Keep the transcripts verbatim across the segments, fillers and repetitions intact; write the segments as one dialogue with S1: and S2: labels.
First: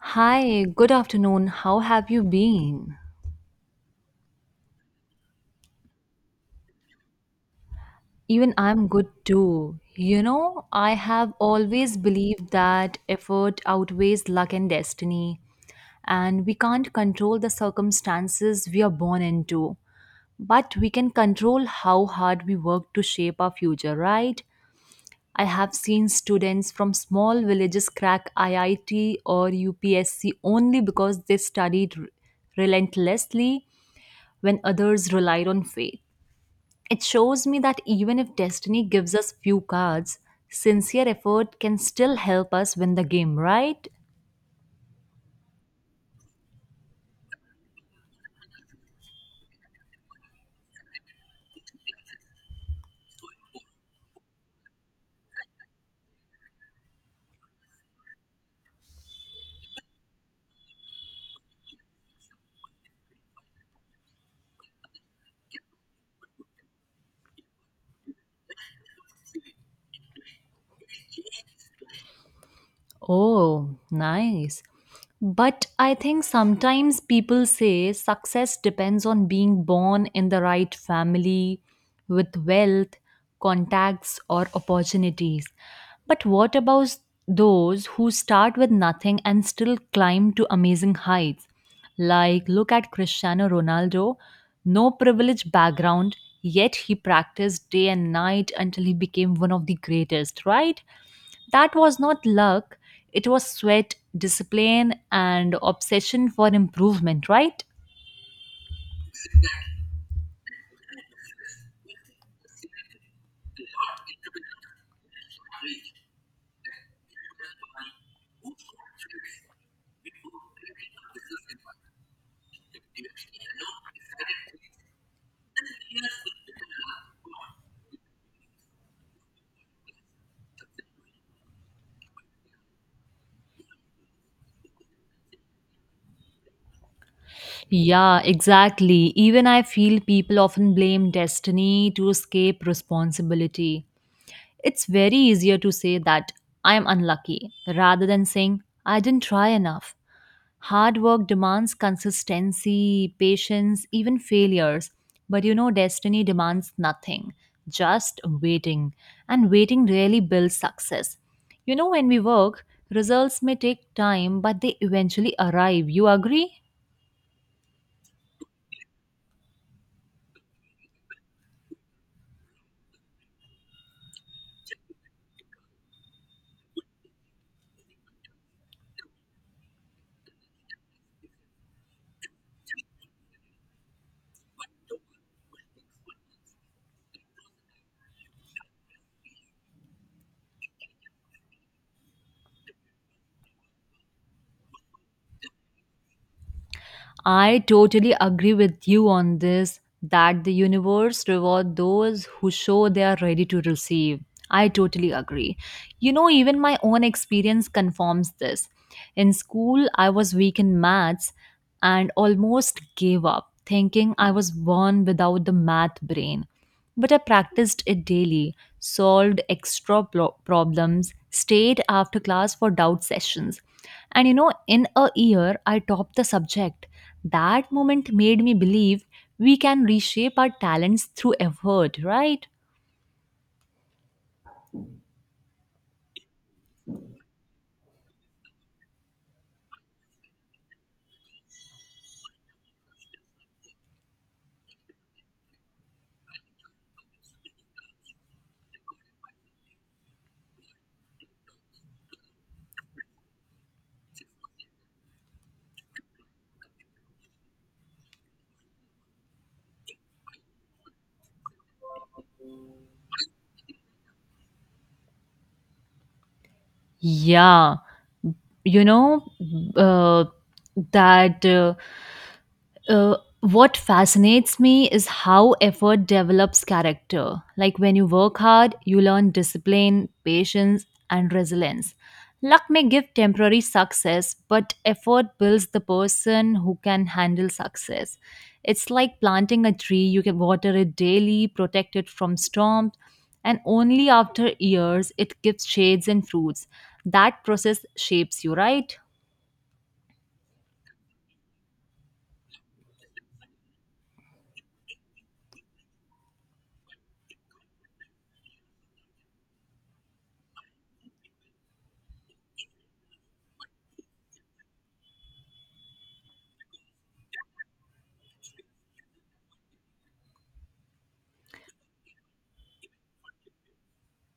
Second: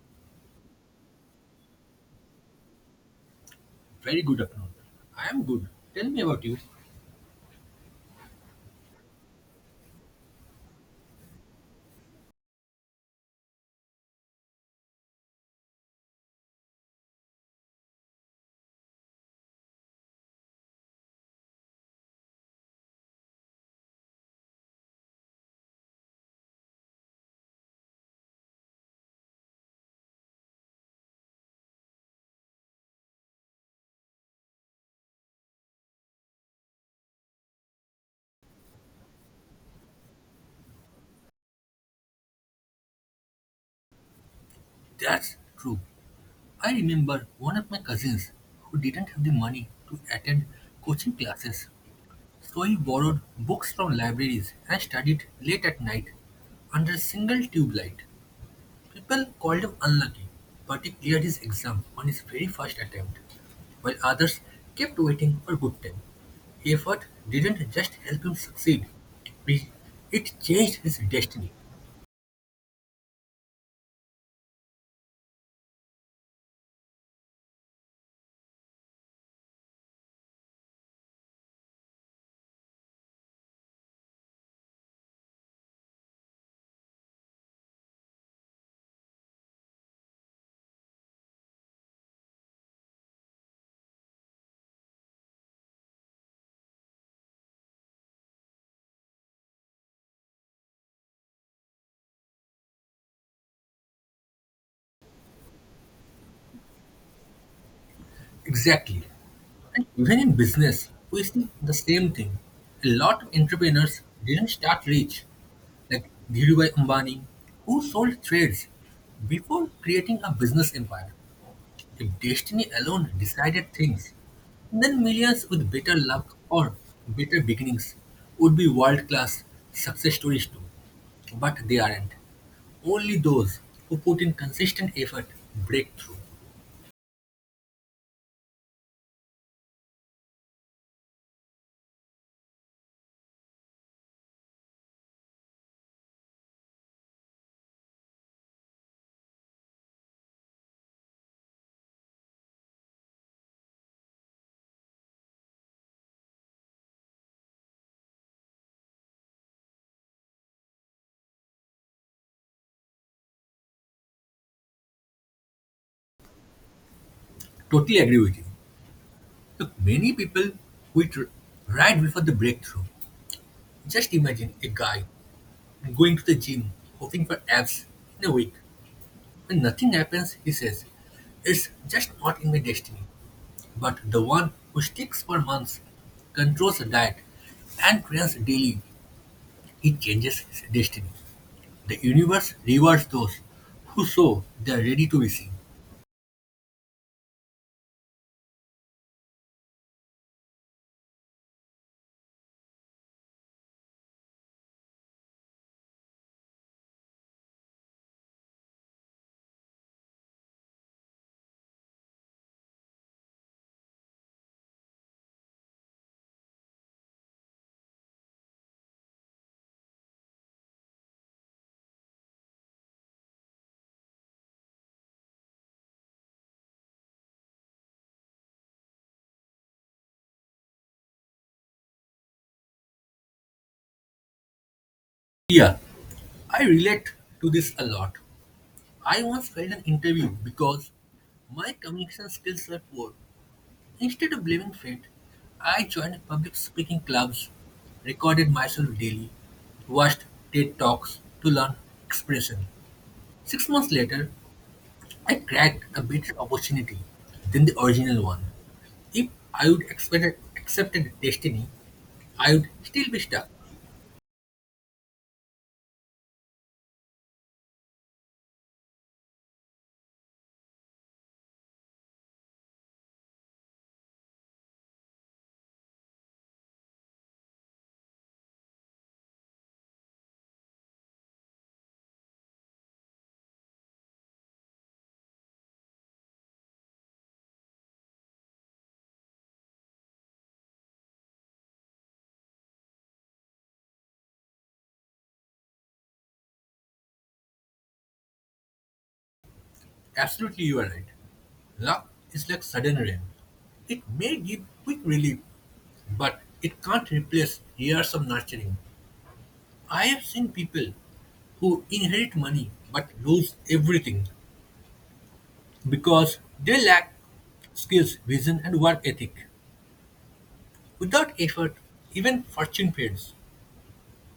S1: Hi, good afternoon. How have you been?
S2: Very good afternoon. I am good. Tell me about you.
S1: Even I'm good too. You know, I have always believed that effort outweighs luck and destiny, and we can't control the circumstances we are born into, but we can control how hard we work to shape our future, right? I have seen students from small villages crack I I T or U P S C only because they studied r- relentlessly when others relied on faith. It shows me that even if destiny gives us few cards, sincere effort can still help us win the game, right?
S2: That's true. I remember one of my cousins who didn't have the money to attend coaching classes. So he borrowed books from libraries and studied late at night under a single tube light. People called him unlucky, but he cleared his exam on his very first attempt, while others kept waiting for good time. Effort didn't just help him succeed, it it changed his destiny.
S1: Oh, nice. But I think sometimes people say success depends on being born in the right family with wealth, contacts, or opportunities. But what about those who start with nothing and still climb to amazing heights? Like, look at Cristiano Ronaldo, no privileged background, yet he practiced day and night until he became one of the greatest, right? That was not luck, it was sweat, discipline, and obsession for improvement, right?
S2: Exactly. And even in business, we see the same thing. A lot of entrepreneurs didn't start rich, like Dhirubhai Ambani, who sold trades before creating a business empire. If destiny alone decided things, then millions with better luck or better beginnings would be world class success stories too. But they aren't. Only those who put in consistent effort break through.
S1: Yeah, exactly. Even I feel people often blame destiny to escape responsibility. It's very easier to say that I'm unlucky rather than saying I didn't try enough. Hard work demands consistency, patience, even failures. But you know, destiny demands nothing, just waiting. And waiting really builds success. You know, when we work, results may take time, but they eventually arrive. You agree?
S2: Totally agree with you. Look, many people quit r- right before the breakthrough. Just imagine a guy going to the gym hoping for abs in a week. When nothing happens, he says, "It's just not in my destiny." But the one who sticks for months, controls the diet, and trains daily, he changes his destiny. The universe rewards those who show they are ready to be seen.
S1: I totally agree with you on this that the universe reward those who show they are ready to receive. I totally agree. You know, even my own experience confirms this. In school, I was weak in maths and almost gave up, thinking I was born without the math brain. But I practiced it daily, solved extra blo- problems, stayed after class for doubt sessions. And you know, in a year, I topped the subject. That moment made me believe we can reshape our talents through effort, right?
S2: Yeah, I relate to this a lot. I once failed an interview because my communication skills were poor. Instead of blaming fate, I joined public speaking clubs, recorded myself daily, watched T E D Talks to learn expression. Six months later, I cracked a better opportunity than the original one. If I would expected, accepted destiny, I would still be stuck.
S1: Yeah, you know, uh, that uh, Uh, what fascinates me is how effort develops character. Like when you work hard, you learn discipline, patience, and resilience. Luck may give temporary success, but effort builds the person who can handle success. It's like planting a tree, you can water it daily, protect it from storms, and only after years it gives shades and fruits. That process shapes you, right?
S2: Absolutely, you are right. Luck is like sudden rain. It may give quick relief, but it can't replace years of nurturing. I have seen people who inherit money but lose everything because they lack skills, vision, and work ethic. Without effort, even fortune fades.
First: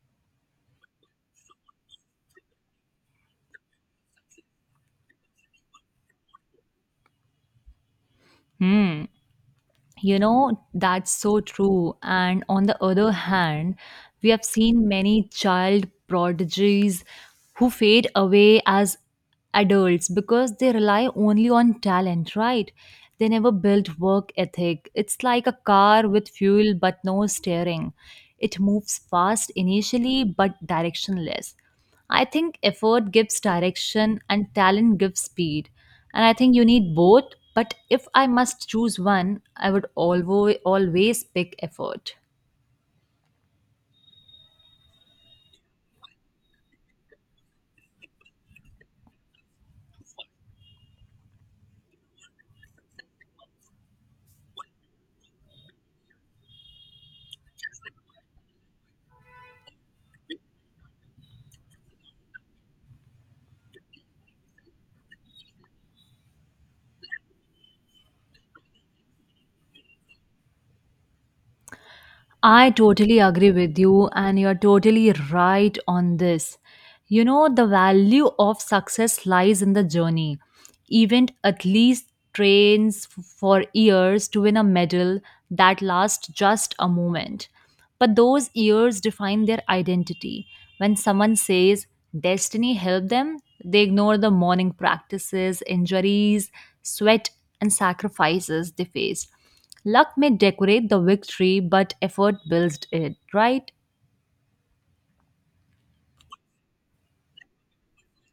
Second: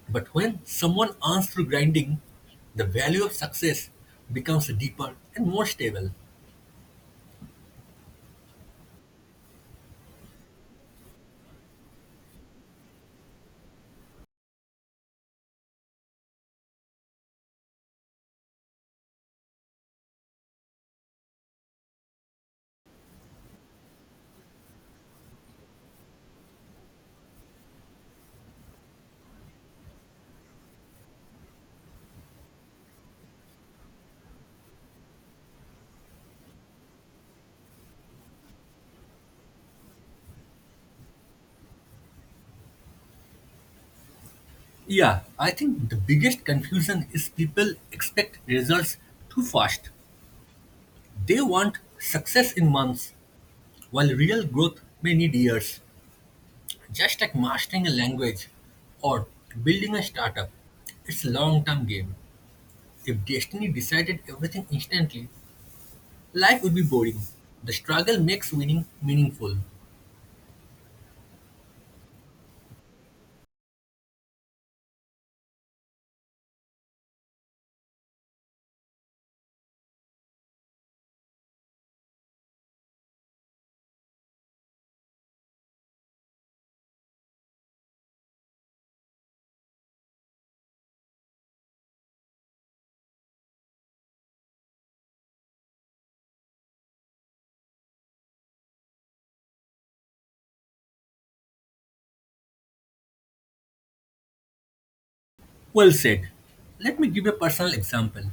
S2: But when someone earns through grinding, the value of success becomes deeper and more stable.
S1: You know, that's so true. And on the other hand, we have seen many child prodigies who fade away as adults because they rely only on talent, right? They never built work ethic. It's like a car with fuel but no steering. It moves fast initially but directionless. I think effort gives direction and talent gives speed. And I think you need both. But if I must choose one, I would always, always pick effort.
S2: Yeah, I think the biggest confusion is people expect results too fast. They want success in months, while real growth may need years, just like mastering a language or building a startup. It's a long term game. If destiny decided everything instantly, life would be boring. The struggle makes winning meaningful.
S1: I totally agree with you, and you're totally right on this. You know, the value of success lies in the journey. Event at least trains f- for years to win a medal that lasts just a moment. But those years define their identity. When someone says destiny helped them, they ignore the morning practices, injuries, sweat, and sacrifices they faced. Luck may decorate the victory, but effort builds it, right?
S2: Well said. Let me give a personal example.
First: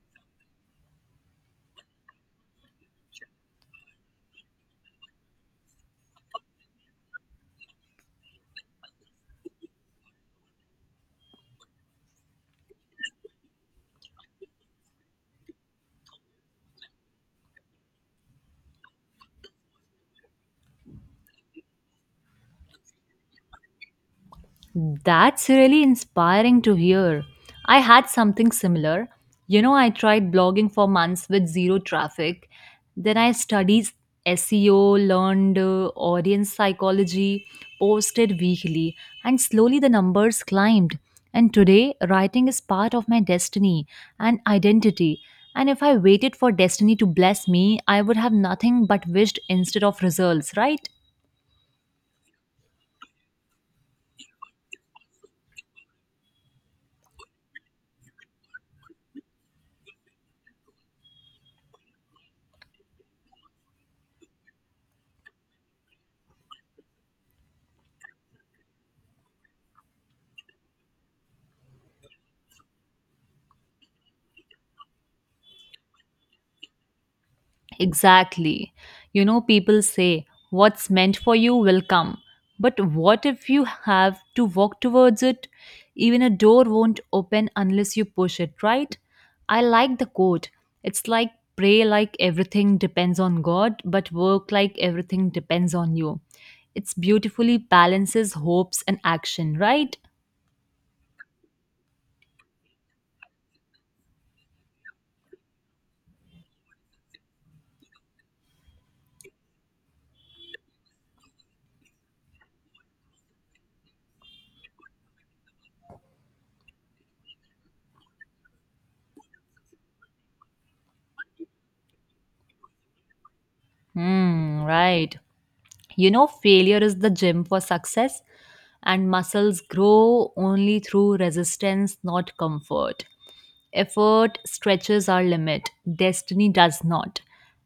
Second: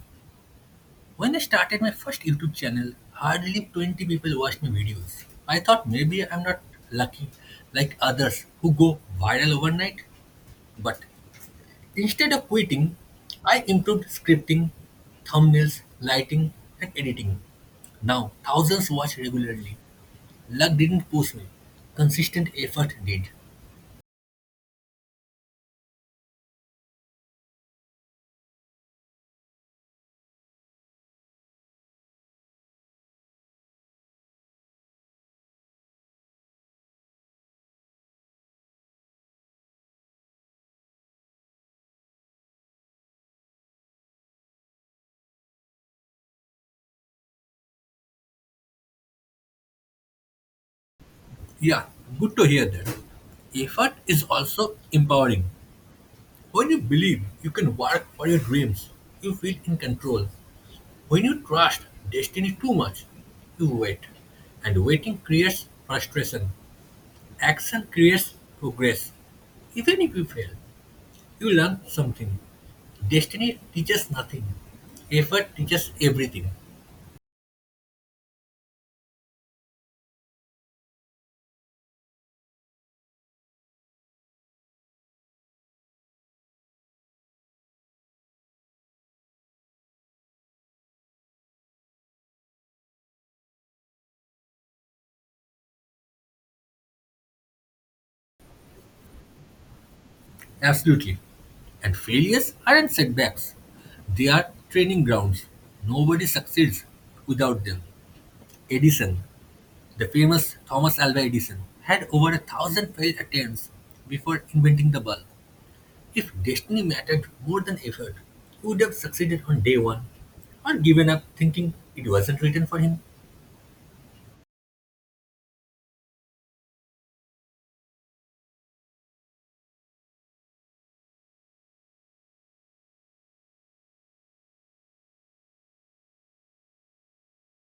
S2: When I started my first YouTube channel, hardly twenty people watched my videos. I thought maybe I'm not lucky like others who go viral overnight, but instead of quitting, I improved scripting, thumbnails, lighting, and editing. Now, thousands watch regularly. Luck didn't push me. Consistent effort did.
S1: That's really inspiring to hear. I had something similar. You know, I tried blogging for months with zero traffic. Then I studied S E O, learned uh, audience psychology, posted weekly, and slowly the numbers climbed. And today, writing is part of my destiny and identity. And if I waited for destiny to bless me, I would have nothing but wished instead of results, right?
S2: Yeah, good to hear that. Effort is also empowering. When you believe you can work for your dreams, you feel in control. When you trust destiny too much, you wait. And waiting creates frustration. Action creates progress, even if you fail. You learn something. Destiny teaches nothing. Effort teaches everything.
S1: Exactly. You know, people say what's meant for you will come. But what if you have to walk towards it? Even a door won't open unless you push it, right? I like the quote. It's like pray like everything depends on God, but work like everything depends on you. It's beautifully balances hopes and action, right?
S2: Absolutely. And failures aren't setbacks. They are training grounds. Nobody succeeds without them. Edison, the famous Thomas Alva Edison, had over a thousand failed attempts before inventing the bulb. If destiny mattered more than effort, he would have succeeded on day one or given up thinking it wasn't written for him.
S1: Hmm, right. You know, failure is the gym for success, and muscles grow only through resistance, not comfort. Effort stretches our limit, destiny does not.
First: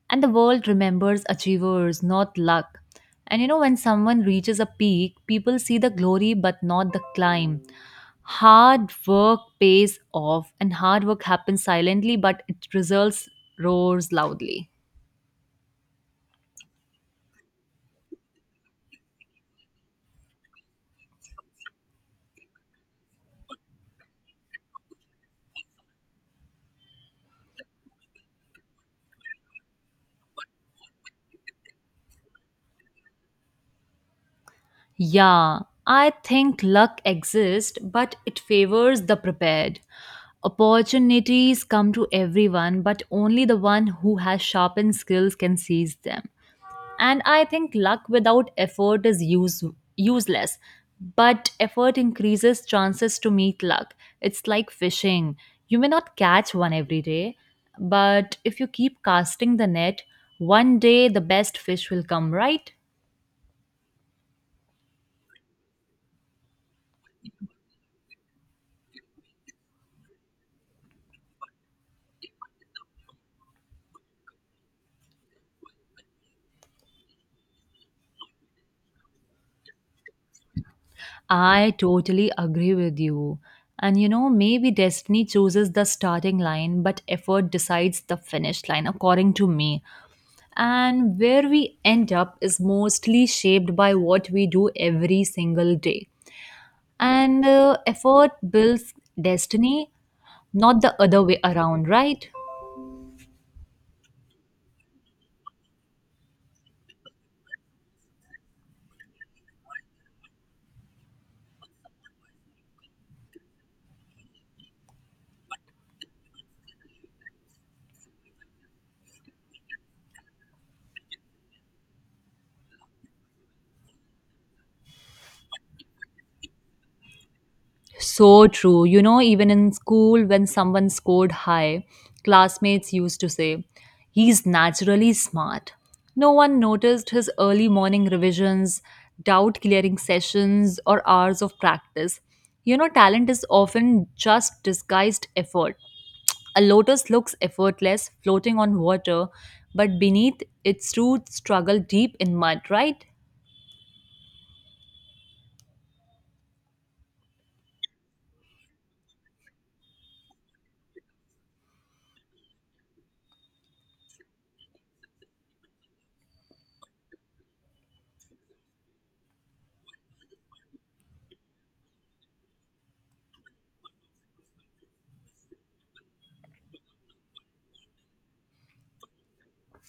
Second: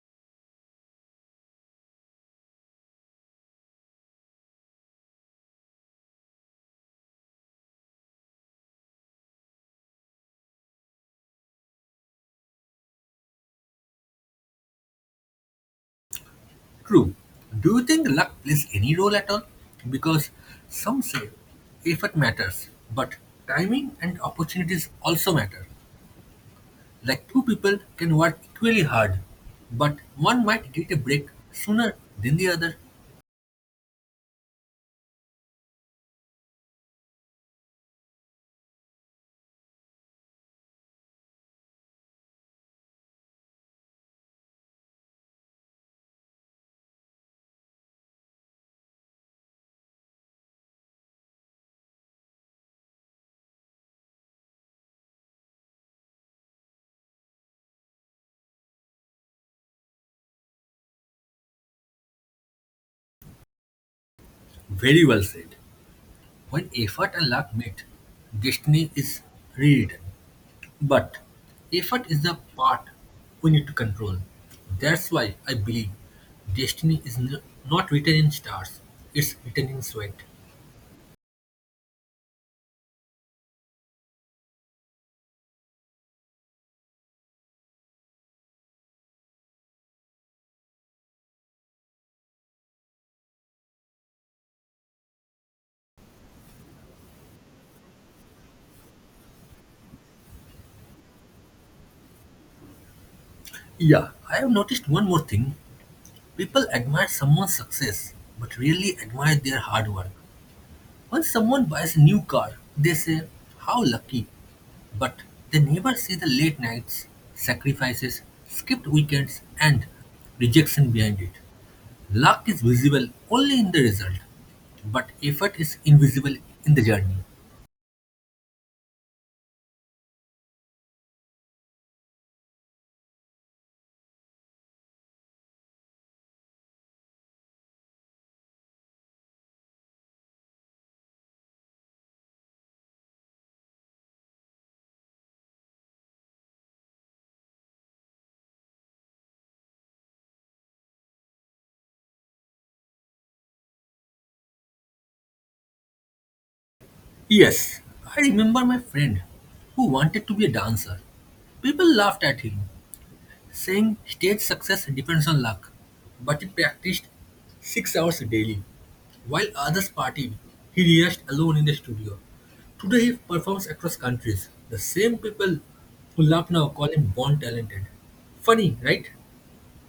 S1: And the world remembers achievers, not luck. And you know, when someone reaches a peak, people see the glory but not the climb. Hard work pays off, and hard work happens silently, but its results roars loudly.
S2: True. Do you think luck plays any role at all? Because some say effort matters, but timing and opportunities also matter. Like two people can work equally hard, but one might get a break sooner than the other.
S1: Yeah, I think luck exists, but it favors the prepared. Opportunities come to everyone, but only the one who has sharpened skills can seize them. And I think luck without effort is use- useless, but effort increases chances to meet luck. It's like fishing. You may not catch one every day, but if you keep casting the net, one day the best fish will come, right?
S2: Very well said. When effort and luck meet, destiny is rewritten. But effort is the part we need to control. That's why I believe destiny is n- not written in stars, it's written in sweat.
S1: I totally agree with you. And you know, maybe destiny chooses the starting line, but effort decides the finish line, according to me. And where we end up is mostly shaped by what we do every single day. And uh, effort builds destiny, not the other way around, right?
S2: Yeah, I have noticed one more thing. People admire someone's success, but really admire their hard work. When someone buys a new car, they say, "How lucky!" But they never see the late nights, sacrifices, skipped weekends, and rejection behind it. Luck is visible only in the result, but effort is invisible in the journey.
S1: So true. You know, even in school, when someone scored high, classmates used to say, he's naturally smart. No one noticed his early morning revisions, doubt clearing sessions, or hours of practice. You know, talent is often just disguised effort. A lotus looks effortless, floating on water, but beneath its roots struggle deep in mud, right?
S2: Yes, I remember my friend who wanted to be a dancer. People laughed at him, saying stage success depends on luck, but he practiced six hours daily. While others partied, he rehearsed alone in the studio. Today he performs across countries. The same people who laugh now call him born talented. Funny, right?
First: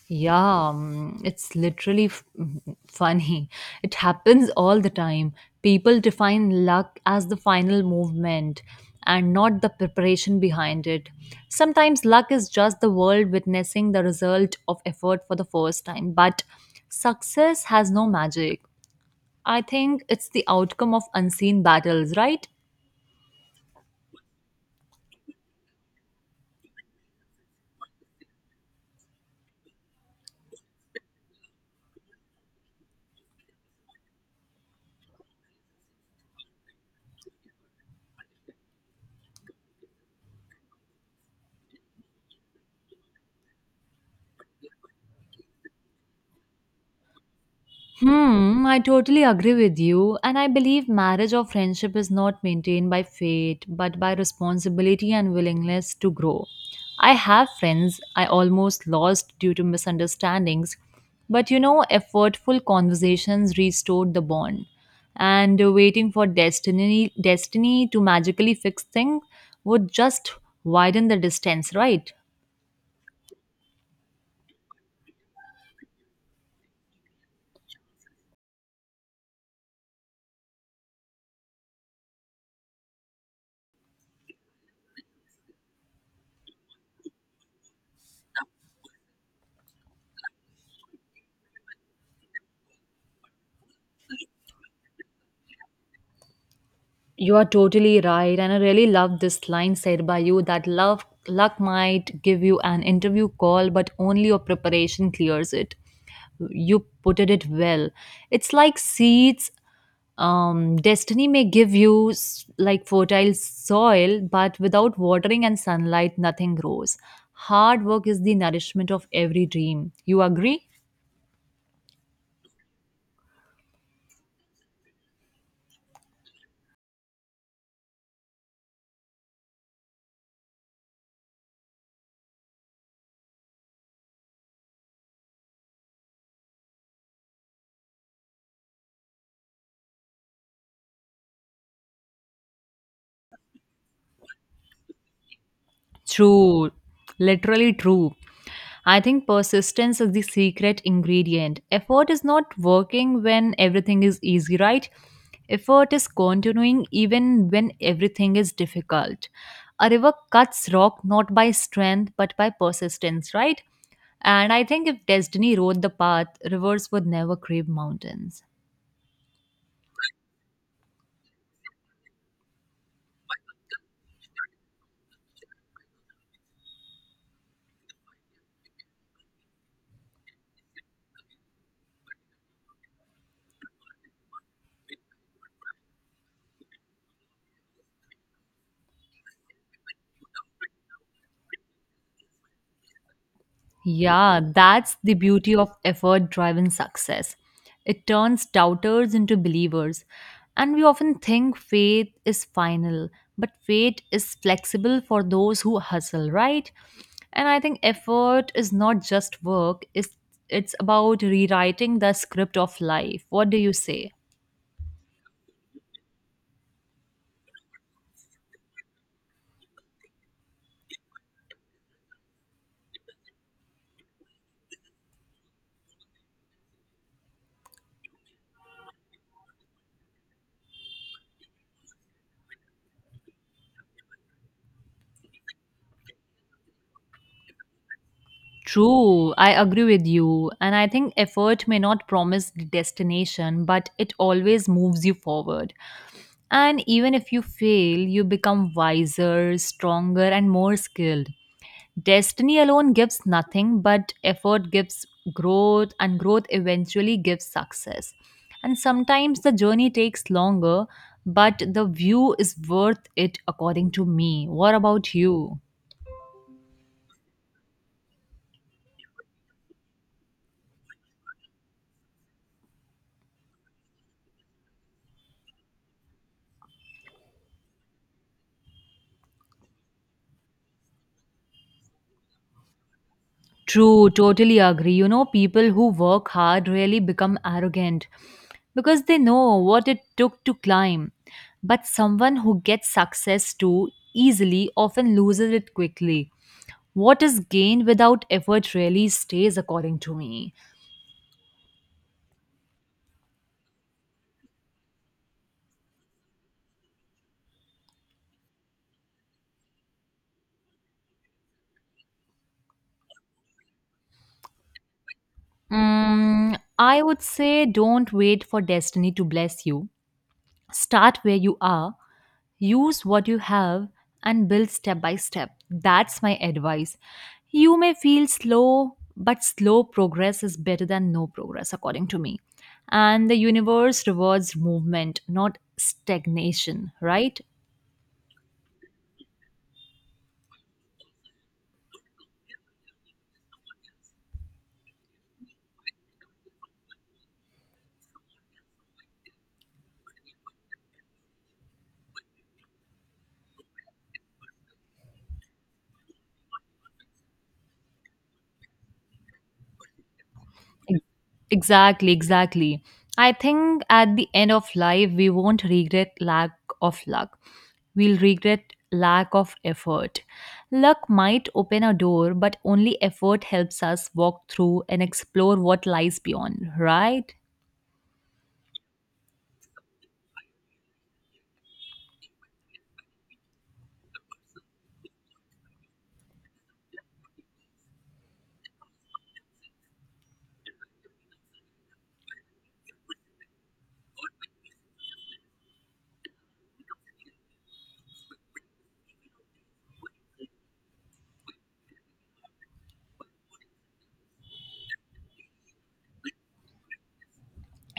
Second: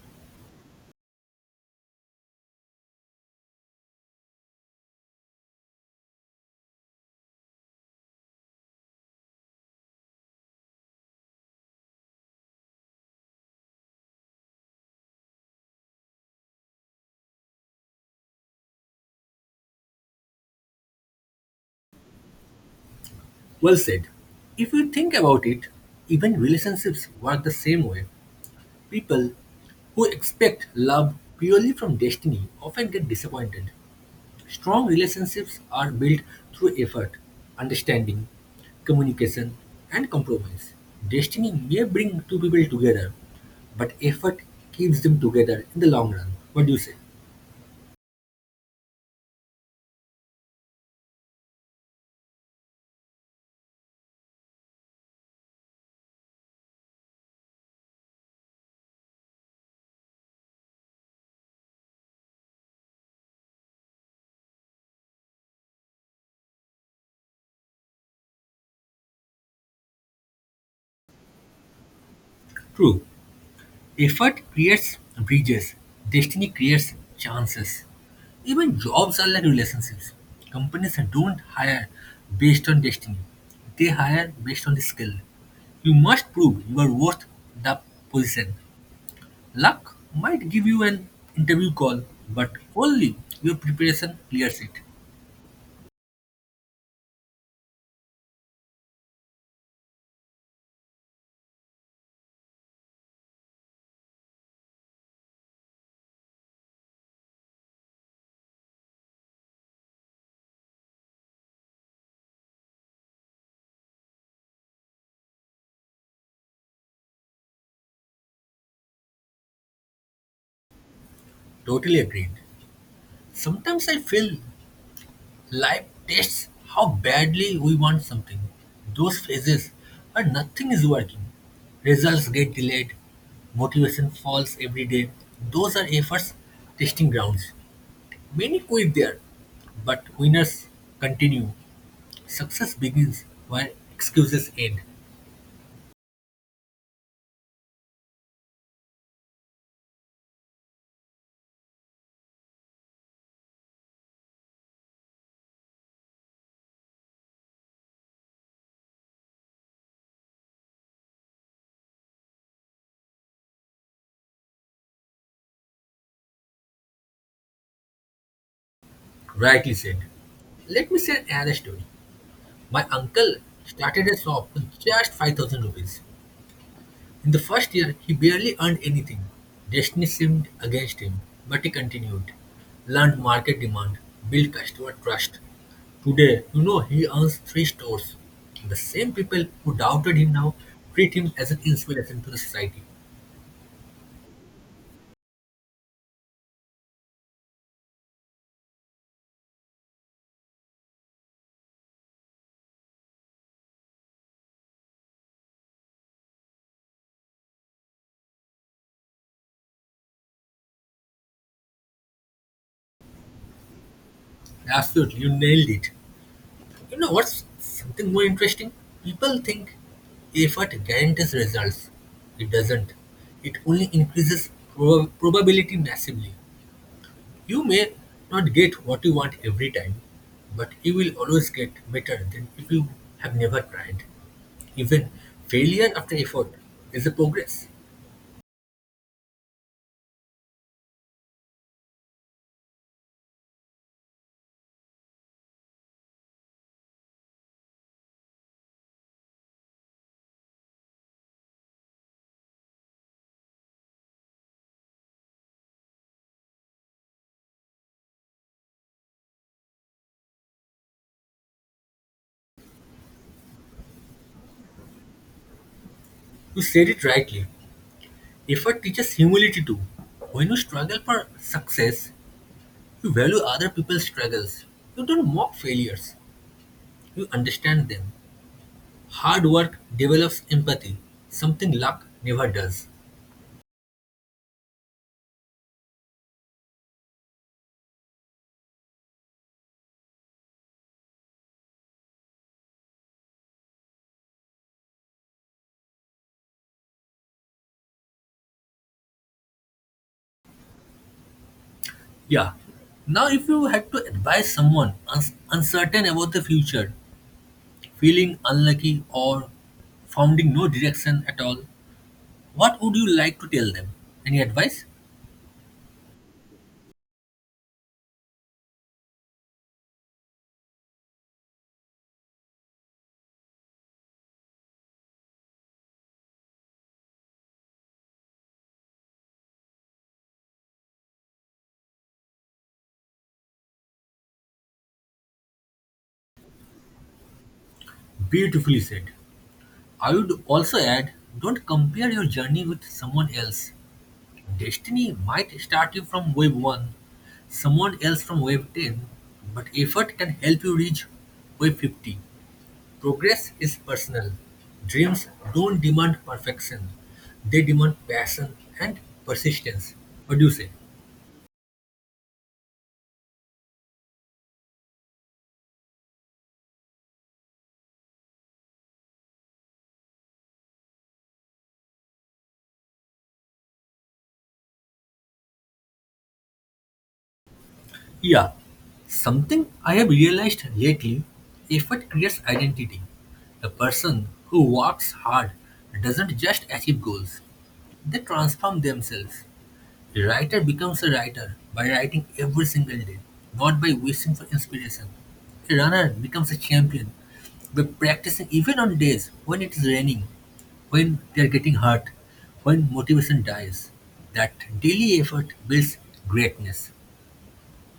S1: Yeah, mm, it's literally f- funny. It happens all the time. People define luck as the final movement and not the preparation behind it. Sometimes luck is just the world witnessing the result of effort for the first time, but success has no magic. I think it's the outcome of unseen battles, right?
S2: Well said. If you think about it, even relationships work the same way. People who expect love purely from destiny often get disappointed. Strong relationships are built through effort, understanding, communication, and compromise. Destiny may bring two people together, but effort keeps them together in the long run. What do you say?
S1: Hmm, I totally agree with you, and I believe marriage or friendship is not maintained by fate but by responsibility and willingness to grow. I have friends I almost lost due to misunderstandings, but you know, effortful conversations restored the bond. And waiting for destiny destiny to magically fix things would just widen the distance, right?
S2: True. Effort creates bridges, destiny creates chances. Even jobs are like relationships. Companies don't hire based on destiny, they hire based on the skill. You must prove you are worth the position. Luck might give you an interview call, but only your preparation clears it.
S1: You are totally right, and I really love this line said by you that love luck might give you an interview call, but only your preparation clears it. You put it well. It's like seeds. Um, destiny may give you s- like fertile soil, but without watering and sunlight, nothing grows. Hard work is the nourishment of every dream. You agree?
S2: Totally agreed. Sometimes I feel life tests how badly we want something. Those phases where nothing is working. Results get delayed, motivation falls every day. Those are efforts testing grounds. Many quit there, but winners continue. Success begins where excuses end.
S1: True, literally true. I think persistence is the secret ingredient. Effort is not working when everything is easy, right? Effort is continuing even when everything is difficult. A river cuts rock not by strength but by persistence, right? And I think if destiny wrote the path, rivers would never crave mountains.
S2: Rightly said. Let me share another story. My uncle started a shop with just five thousand rupees. In the first year, he barely earned anything. Destiny seemed against him, but he continued. Learned market demand, built customer trust. Today, you know, he owns three stores. The same people who doubted him now treat him as an inspiration to the society.
S1: Yeah, that's the beauty of effort driven success. It turns doubters into believers. And we often think faith is final, but faith is flexible for those who hustle, right? And I think effort is not just work, it's, it's about rewriting the script of life. What do you say?
S2: Absolutely, you nailed it. You know what's something more interesting? People think effort guarantees results. It doesn't. It only increases prob- probability massively. You may not get what you want every time, but you will always get better than if you have never tried. Even failure after effort is a progress.
S1: True, I agree with you. And I think effort may not promise the destination, but it always moves you forward. And even if you fail, you become wiser, stronger, and more skilled. Destiny alone gives nothing, but effort gives growth, and growth eventually gives success. And sometimes the journey takes longer, but the view is worth it, according to me. What about you?
S2: You said it rightly. Effort teaches humility too. When you struggle for success, you value other people's struggles. You don't mock failures, you understand them. Hard work develops empathy, something luck never does.
S1: True, totally agree. You know, people who work hard really become arrogant because they know what it took to climb. But someone who gets success too easily often loses it quickly. What is gained without effort really stays, according to me.
S2: Yeah. Now, if you had to advise someone uns- uncertain about the future, feeling unlucky, or finding no direction at all, what would you like to tell them? Any advice?
S1: Mm, I would say don't wait for destiny to bless you. Start where you are. Use what you have and build step by step. That's my advice. You may feel slow, but slow progress is better than no progress, according to me. And the universe rewards movement, not stagnation, right?
S2: Beautifully said. I would also add, don't compare your journey with someone else. Destiny might start you from wave one, someone else from wave ten, but effort can help you reach wave fifty. Progress is personal. Dreams don't demand perfection. They demand passion and persistence. What do you say?
S1: Ex- Exactly, exactly. I think at the end of life, we won't regret lack of luck. We'll regret lack of effort. Luck might open a door, but only effort helps us walk through and explore what lies beyond, right?
S2: Yeah. Something I have realized lately, effort creates identity. The person who works hard doesn't just achieve goals, they transform themselves. A writer becomes a writer by writing every single day, not by wishing for inspiration. A runner becomes a champion by practicing even on days when it is raining, when they are getting hurt, when motivation dies. That daily effort builds greatness.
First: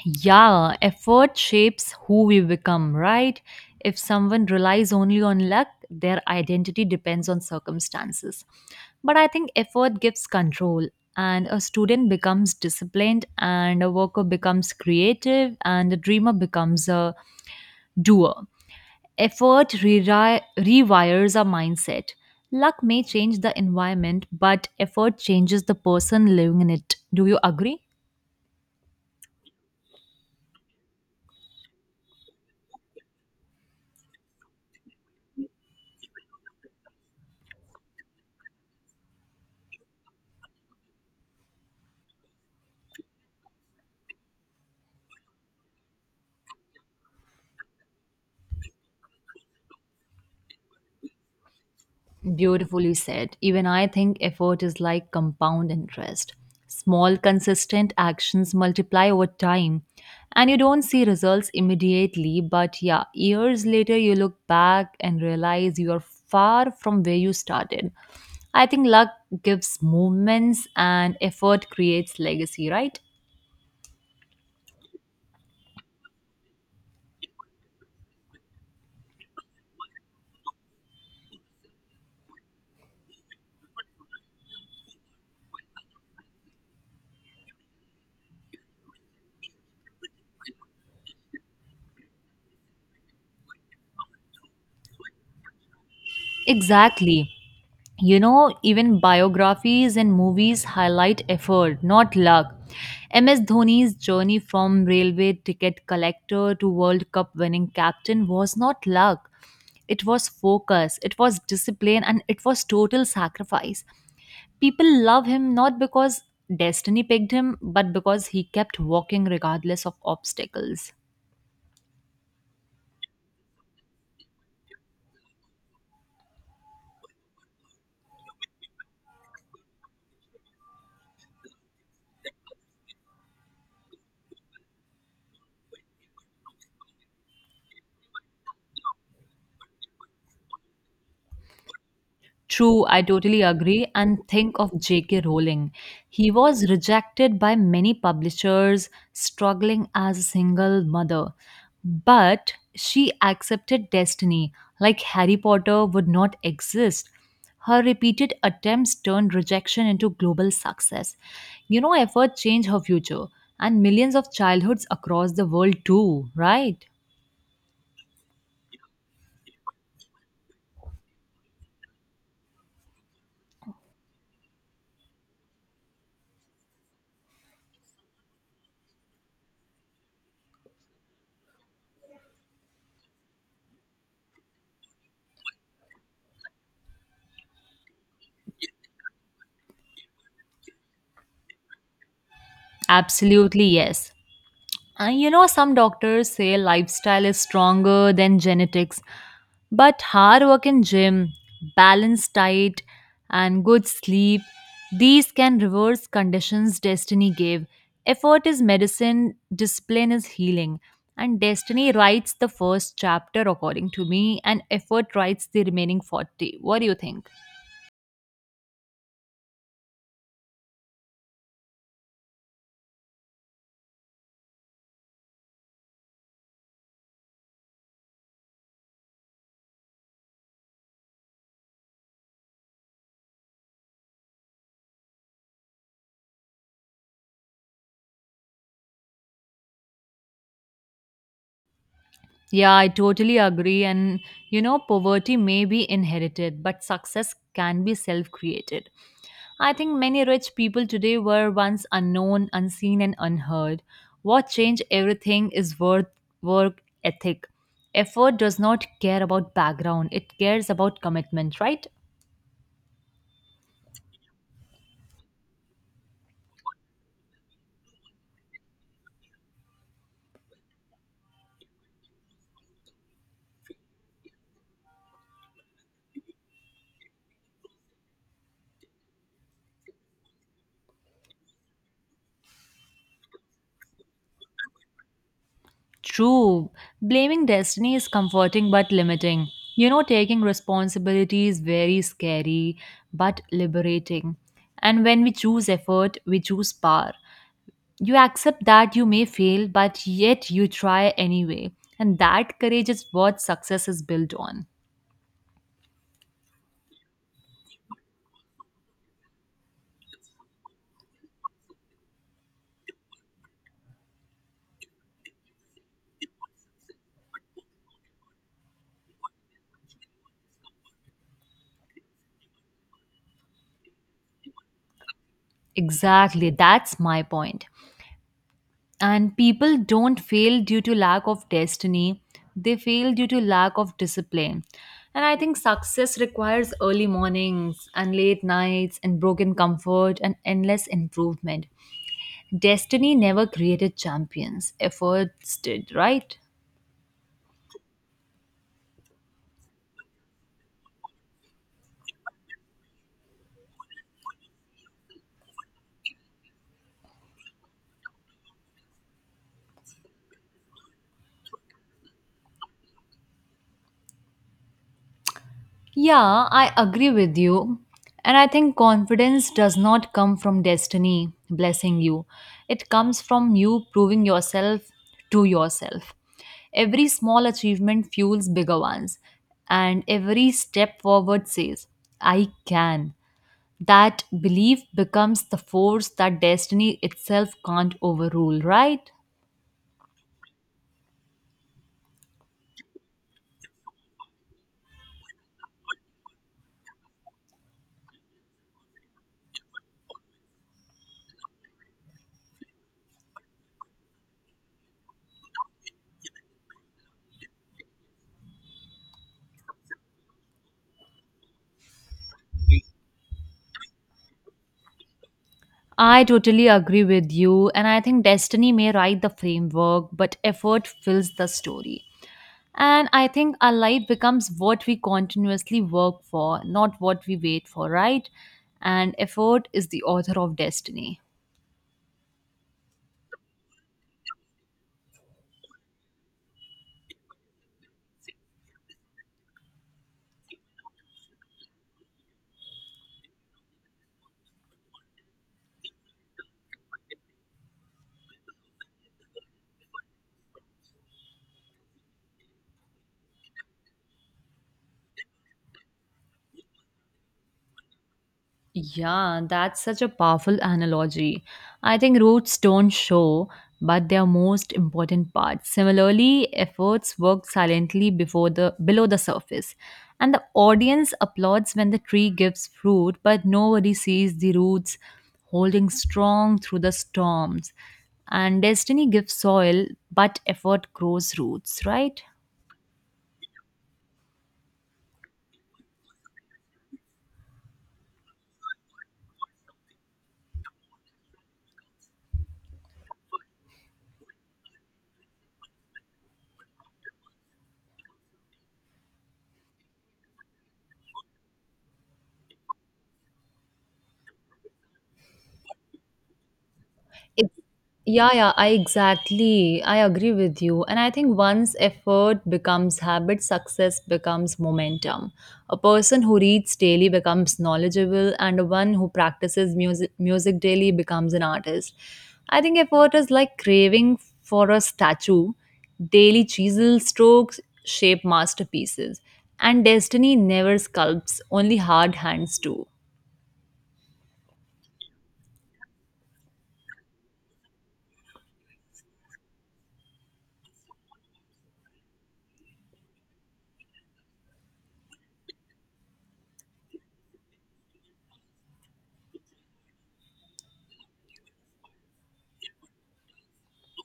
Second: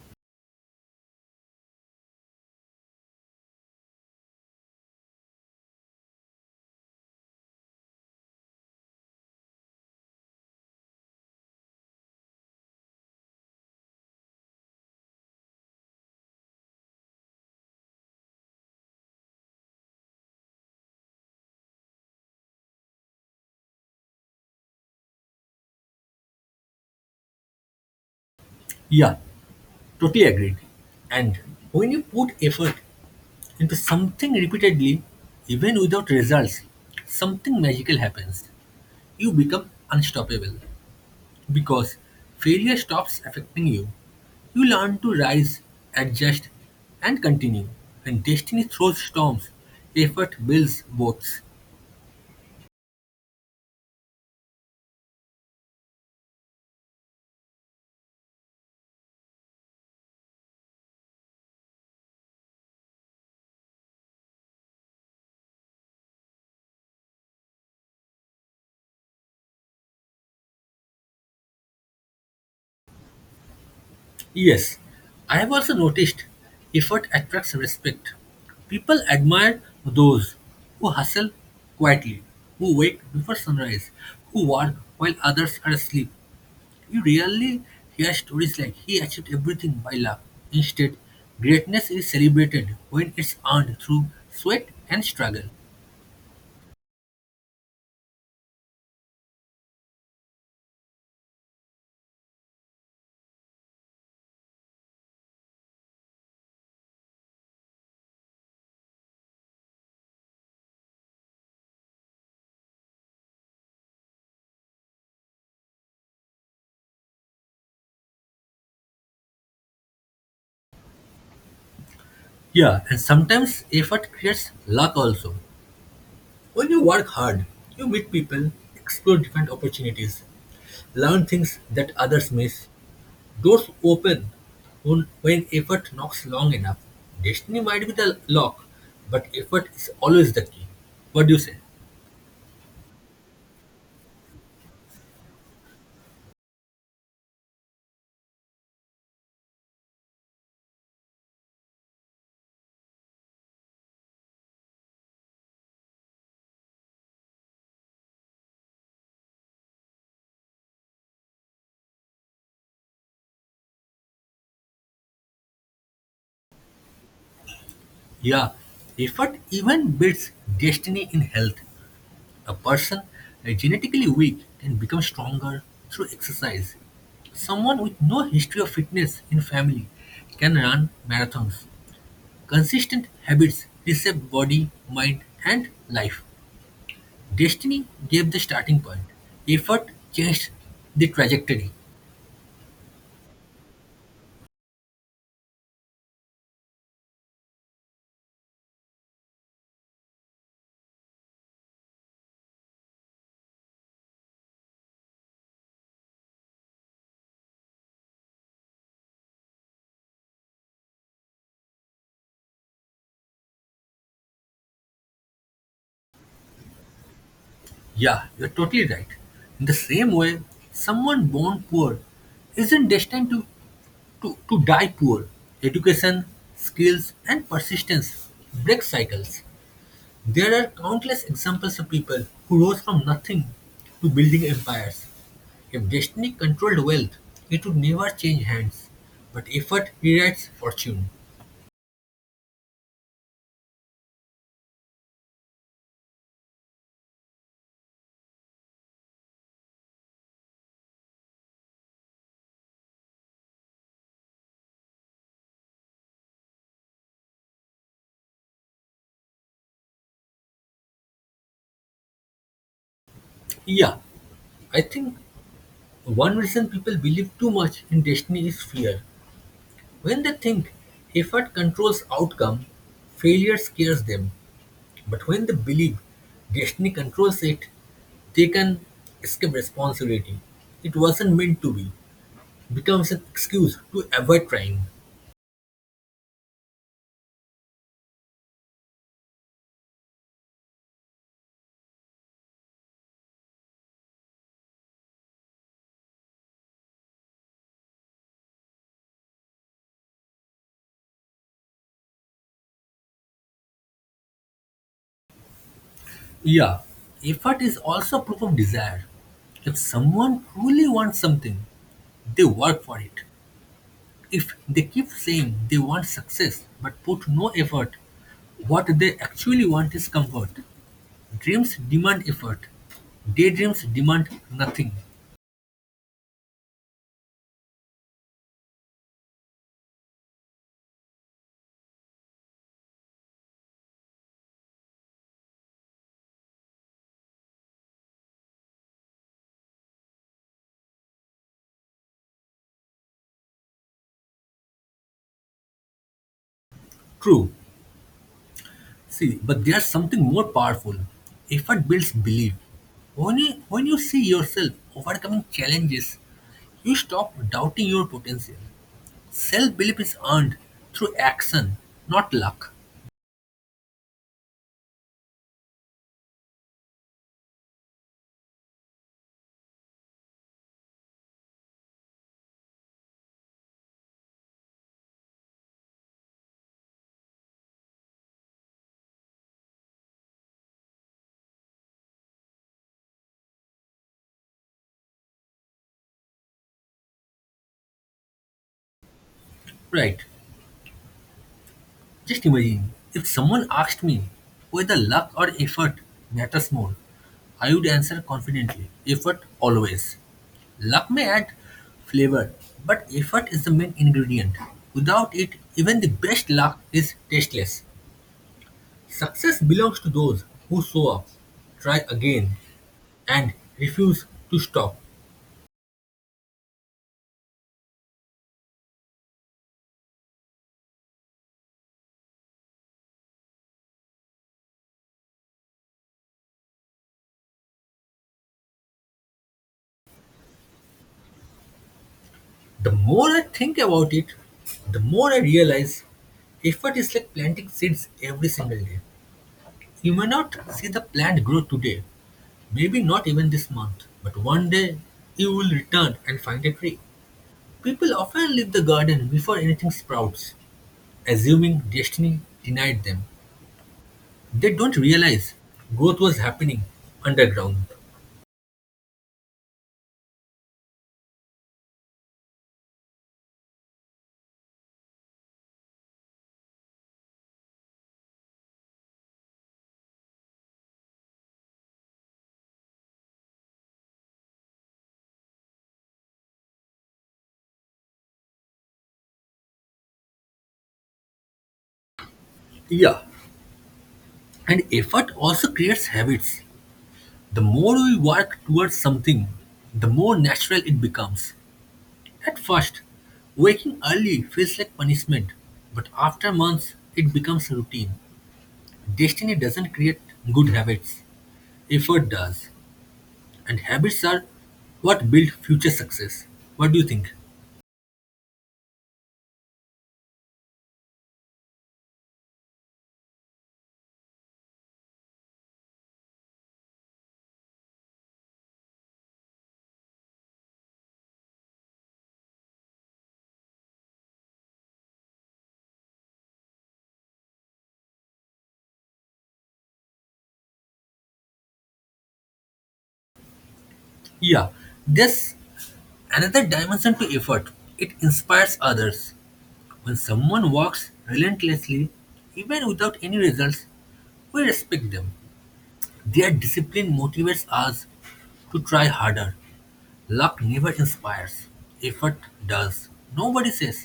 S1: Yeah, effort shapes who we become, right? If someone relies only on luck, their identity depends on circumstances. But I think effort gives control, and a student becomes disciplined, and a worker becomes creative, and a dreamer becomes a doer. Effort reri- rewires our mindset. Luck may change the environment, but effort changes the person living in it. Do you agree?
S2: Yeah, totally agreed. And when you put effort into something repeatedly, even without results, something magical happens. You become unstoppable. Because failure stops affecting you. You learn to rise, adjust, and continue. When destiny throws storms, effort builds boats.
S1: Beautifully said. Even I think effort is like compound interest. Small, consistent actions multiply over time, and you don't see results immediately. But yeah, years later, you look back and realize you are far from where you started. I think luck gives movements and effort creates legacy, right?
S2: Yes, I have also noticed effort attracts respect. People admire those who hustle quietly, who wake before sunrise, who work while others are asleep. You rarely hear stories like he achieved everything by luck. Instead, greatness is celebrated when it's earned through sweat and struggle.
S1: Exactly. You know, even biographies and movies highlight effort, not luck. M S Dhoni's journey from railway ticket collector to World Cup winning captain was not luck. It was focus, it was discipline, and it was total sacrifice. People love him not because destiny picked him, but because he kept walking regardless of obstacles.
S2: Yeah, and sometimes effort creates luck also. When you work hard, you meet people, explore different opportunities, learn things that others miss. Doors open when, when effort knocks long enough. Destiny might be the lock, but effort is always the key. What do you say?
S1: True, I totally agree. And think of J K. Rowling. He was rejected by many publishers, struggling as a single mother. But she accepted destiny, like Harry Potter would not exist. Her repeated attempts turned rejection into global success. You know, effort changed her future and millions of childhoods across the world, too, right?
S2: Yeah, effort even beats destiny in health. A person uh, genetically weak can become stronger through exercise. Someone with no history of fitness in family can run marathons. Consistent habits reshape body, mind, and life. Destiny gave the starting point. Effort changed the trajectory.
S1: Absolutely, yes. Uh, you know, some doctors say lifestyle is stronger than genetics, but hard work in gym, balanced diet, and good sleep, these can reverse conditions destiny gave. Effort is medicine, discipline is healing, and destiny writes the first chapter, according to me, and effort writes the remaining forty. What do you think?
S2: Yeah, you're totally right. In the same way, someone born poor isn't destined to To, to die poor. Education, skills, and persistence break cycles. There are countless examples of people who rose from nothing to building empires. If destiny controlled wealth, it would never change hands. But effort rewrites fortune.
S1: Yeah, I totally agree. And you know, poverty may be inherited, but success can be self created. I think many rich people today were once unknown, unseen, and unheard. What changed everything is worth work ethic. Effort does not care about background, it cares about commitment, right?
S2: Yeah, I think one reason people believe too much in destiny is fear. When they think effort controls outcome, failure scares them. But when they believe destiny controls it, they can escape responsibility. "It wasn't meant to be," becomes an excuse to avoid trying.
S1: True. Blaming destiny is comforting but limiting. You know, taking responsibility is very scary but liberating. And when we choose effort, we choose power. You accept that you may fail, but yet you try anyway. And that courage is what success is built on.
S2: Yeah, effort is also proof of desire. If someone truly wants something, they work for it. If they keep saying they want success but put no effort, what they actually want is comfort. Dreams demand effort. Daydreams demand nothing.
S1: Exactly, that's my point. And people don't fail due to lack of destiny, they fail due to lack of discipline. And I think success requires early mornings and late nights and broken comfort and endless improvement. Destiny never created champions, efforts did, right?
S2: True. See, but there's something more powerful. Effort builds belief. When you, when you see yourself overcoming challenges, you stop doubting your potential. Self belief is earned through action, not luck.
S1: Yeah, I agree with you. And I think confidence does not come from destiny blessing you, it comes from you proving yourself to yourself. Every small achievement fuels bigger ones, and every step forward says, I can. That belief becomes the force that destiny itself can't overrule, right?
S2: Right. Just imagine if someone asked me whether luck or effort matters more, I would answer confidently effort always. Luck may add flavor, but effort is the main ingredient. Without it, even the best luck is tasteless. Success belongs to those who show up, try again, and refuse to stop.
S1: I totally agree with you, and I think destiny may write the framework, but effort fills the story. And I think our life becomes what we continuously work for, not what we wait for, right? And effort is the author of destiny.
S2: The more I think about it, the more I realize effort is like planting seeds every single day. You may not see the plant grow today, maybe not even this month, but one day you will return and find a tree. People often leave the garden before anything sprouts, assuming destiny denied them. They don't realize growth was happening underground.
S1: Yeah, that's such a powerful analogy. I think roots don't show, but they are most important parts. Similarly, efforts work silently before the below the surface. And the audience applauds when the tree gives fruit, but nobody sees the roots holding strong through the storms. And destiny gives soil, but effort grows roots, right?
S2: Yeah, and effort also creates habits. The more we work towards something, the more natural it becomes. At first, waking early feels like punishment, but after months, it becomes routine. Destiny doesn't create good habits, effort does. And habits are what build future success. What do you think?
S1: Ex- Yeah, yeah, I exactly. I agree with you. And I think once effort becomes habit, success becomes momentum. A person who reads daily becomes knowledgeable, and one who practices music, music daily becomes an artist. I think effort is like craving for a statue. Daily chisel strokes shape masterpieces, and destiny never sculpts, only hard hands do.
S2: Yeah, there's another dimension to effort. It inspires others. When someone works relentlessly, even without any results, we respect them. Their discipline motivates us to try harder. Luck never inspires, effort does. Nobody says,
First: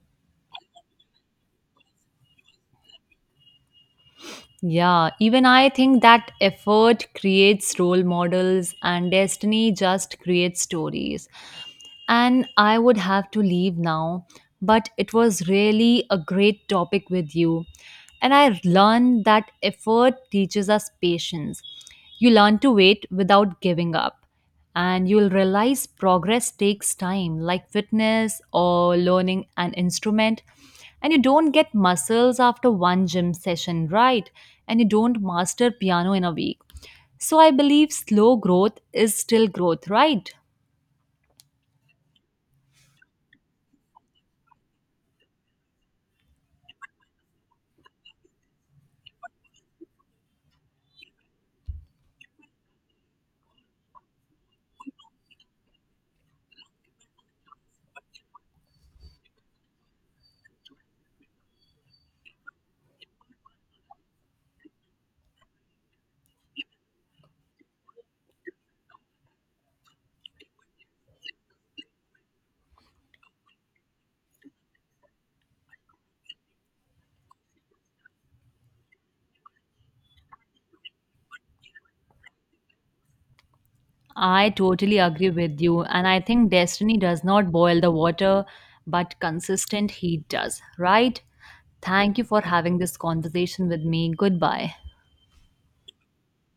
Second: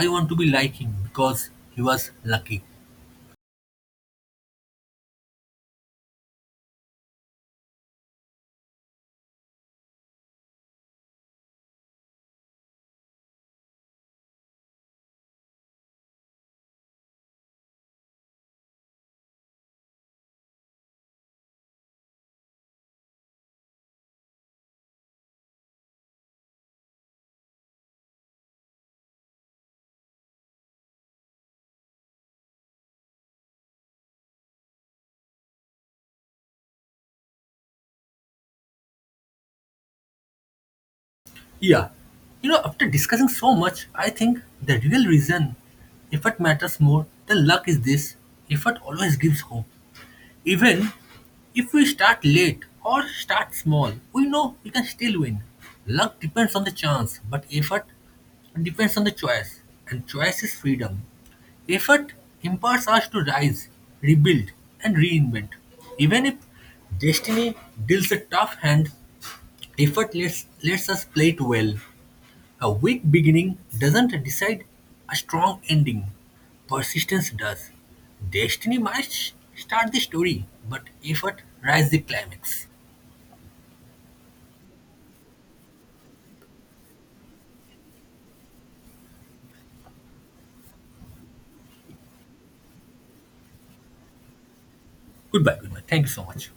S2: "I want to be like him because he was lucky."
S1: Yeah, even I think that effort creates role models and destiny just creates stories. And I would have to leave now, but it was really a great topic with you. And I learned that effort teaches us patience. You learn to wait without giving up and you'll realize progress takes time, like fitness or learning an instrument. And you don't get muscles after one gym session, right? And you don't master piano in a week. So I believe slow growth is still growth, right?
S2: Yeah. You know, after discussing so much, I think the real reason effort matters more than luck is this: effort always gives hope. Even if we start late or start small, we know we can still win. Luck depends on the chance, but effort depends on the choice, and choice is freedom. Effort empowers us to rise, rebuild, and reinvent. Even if destiny deals a tough hand, effort lets, lets us play it well. A weak beginning doesn't decide a strong ending. Persistence does. Destiny might sh- start the story, but effort rides the climax.
S1: I totally agree with you. And I think destiny does not boil the water, but consistent heat does, right? Thank you for having this conversation with me. Goodbye.
S2: Goodbye, goodbye. Thank you so much.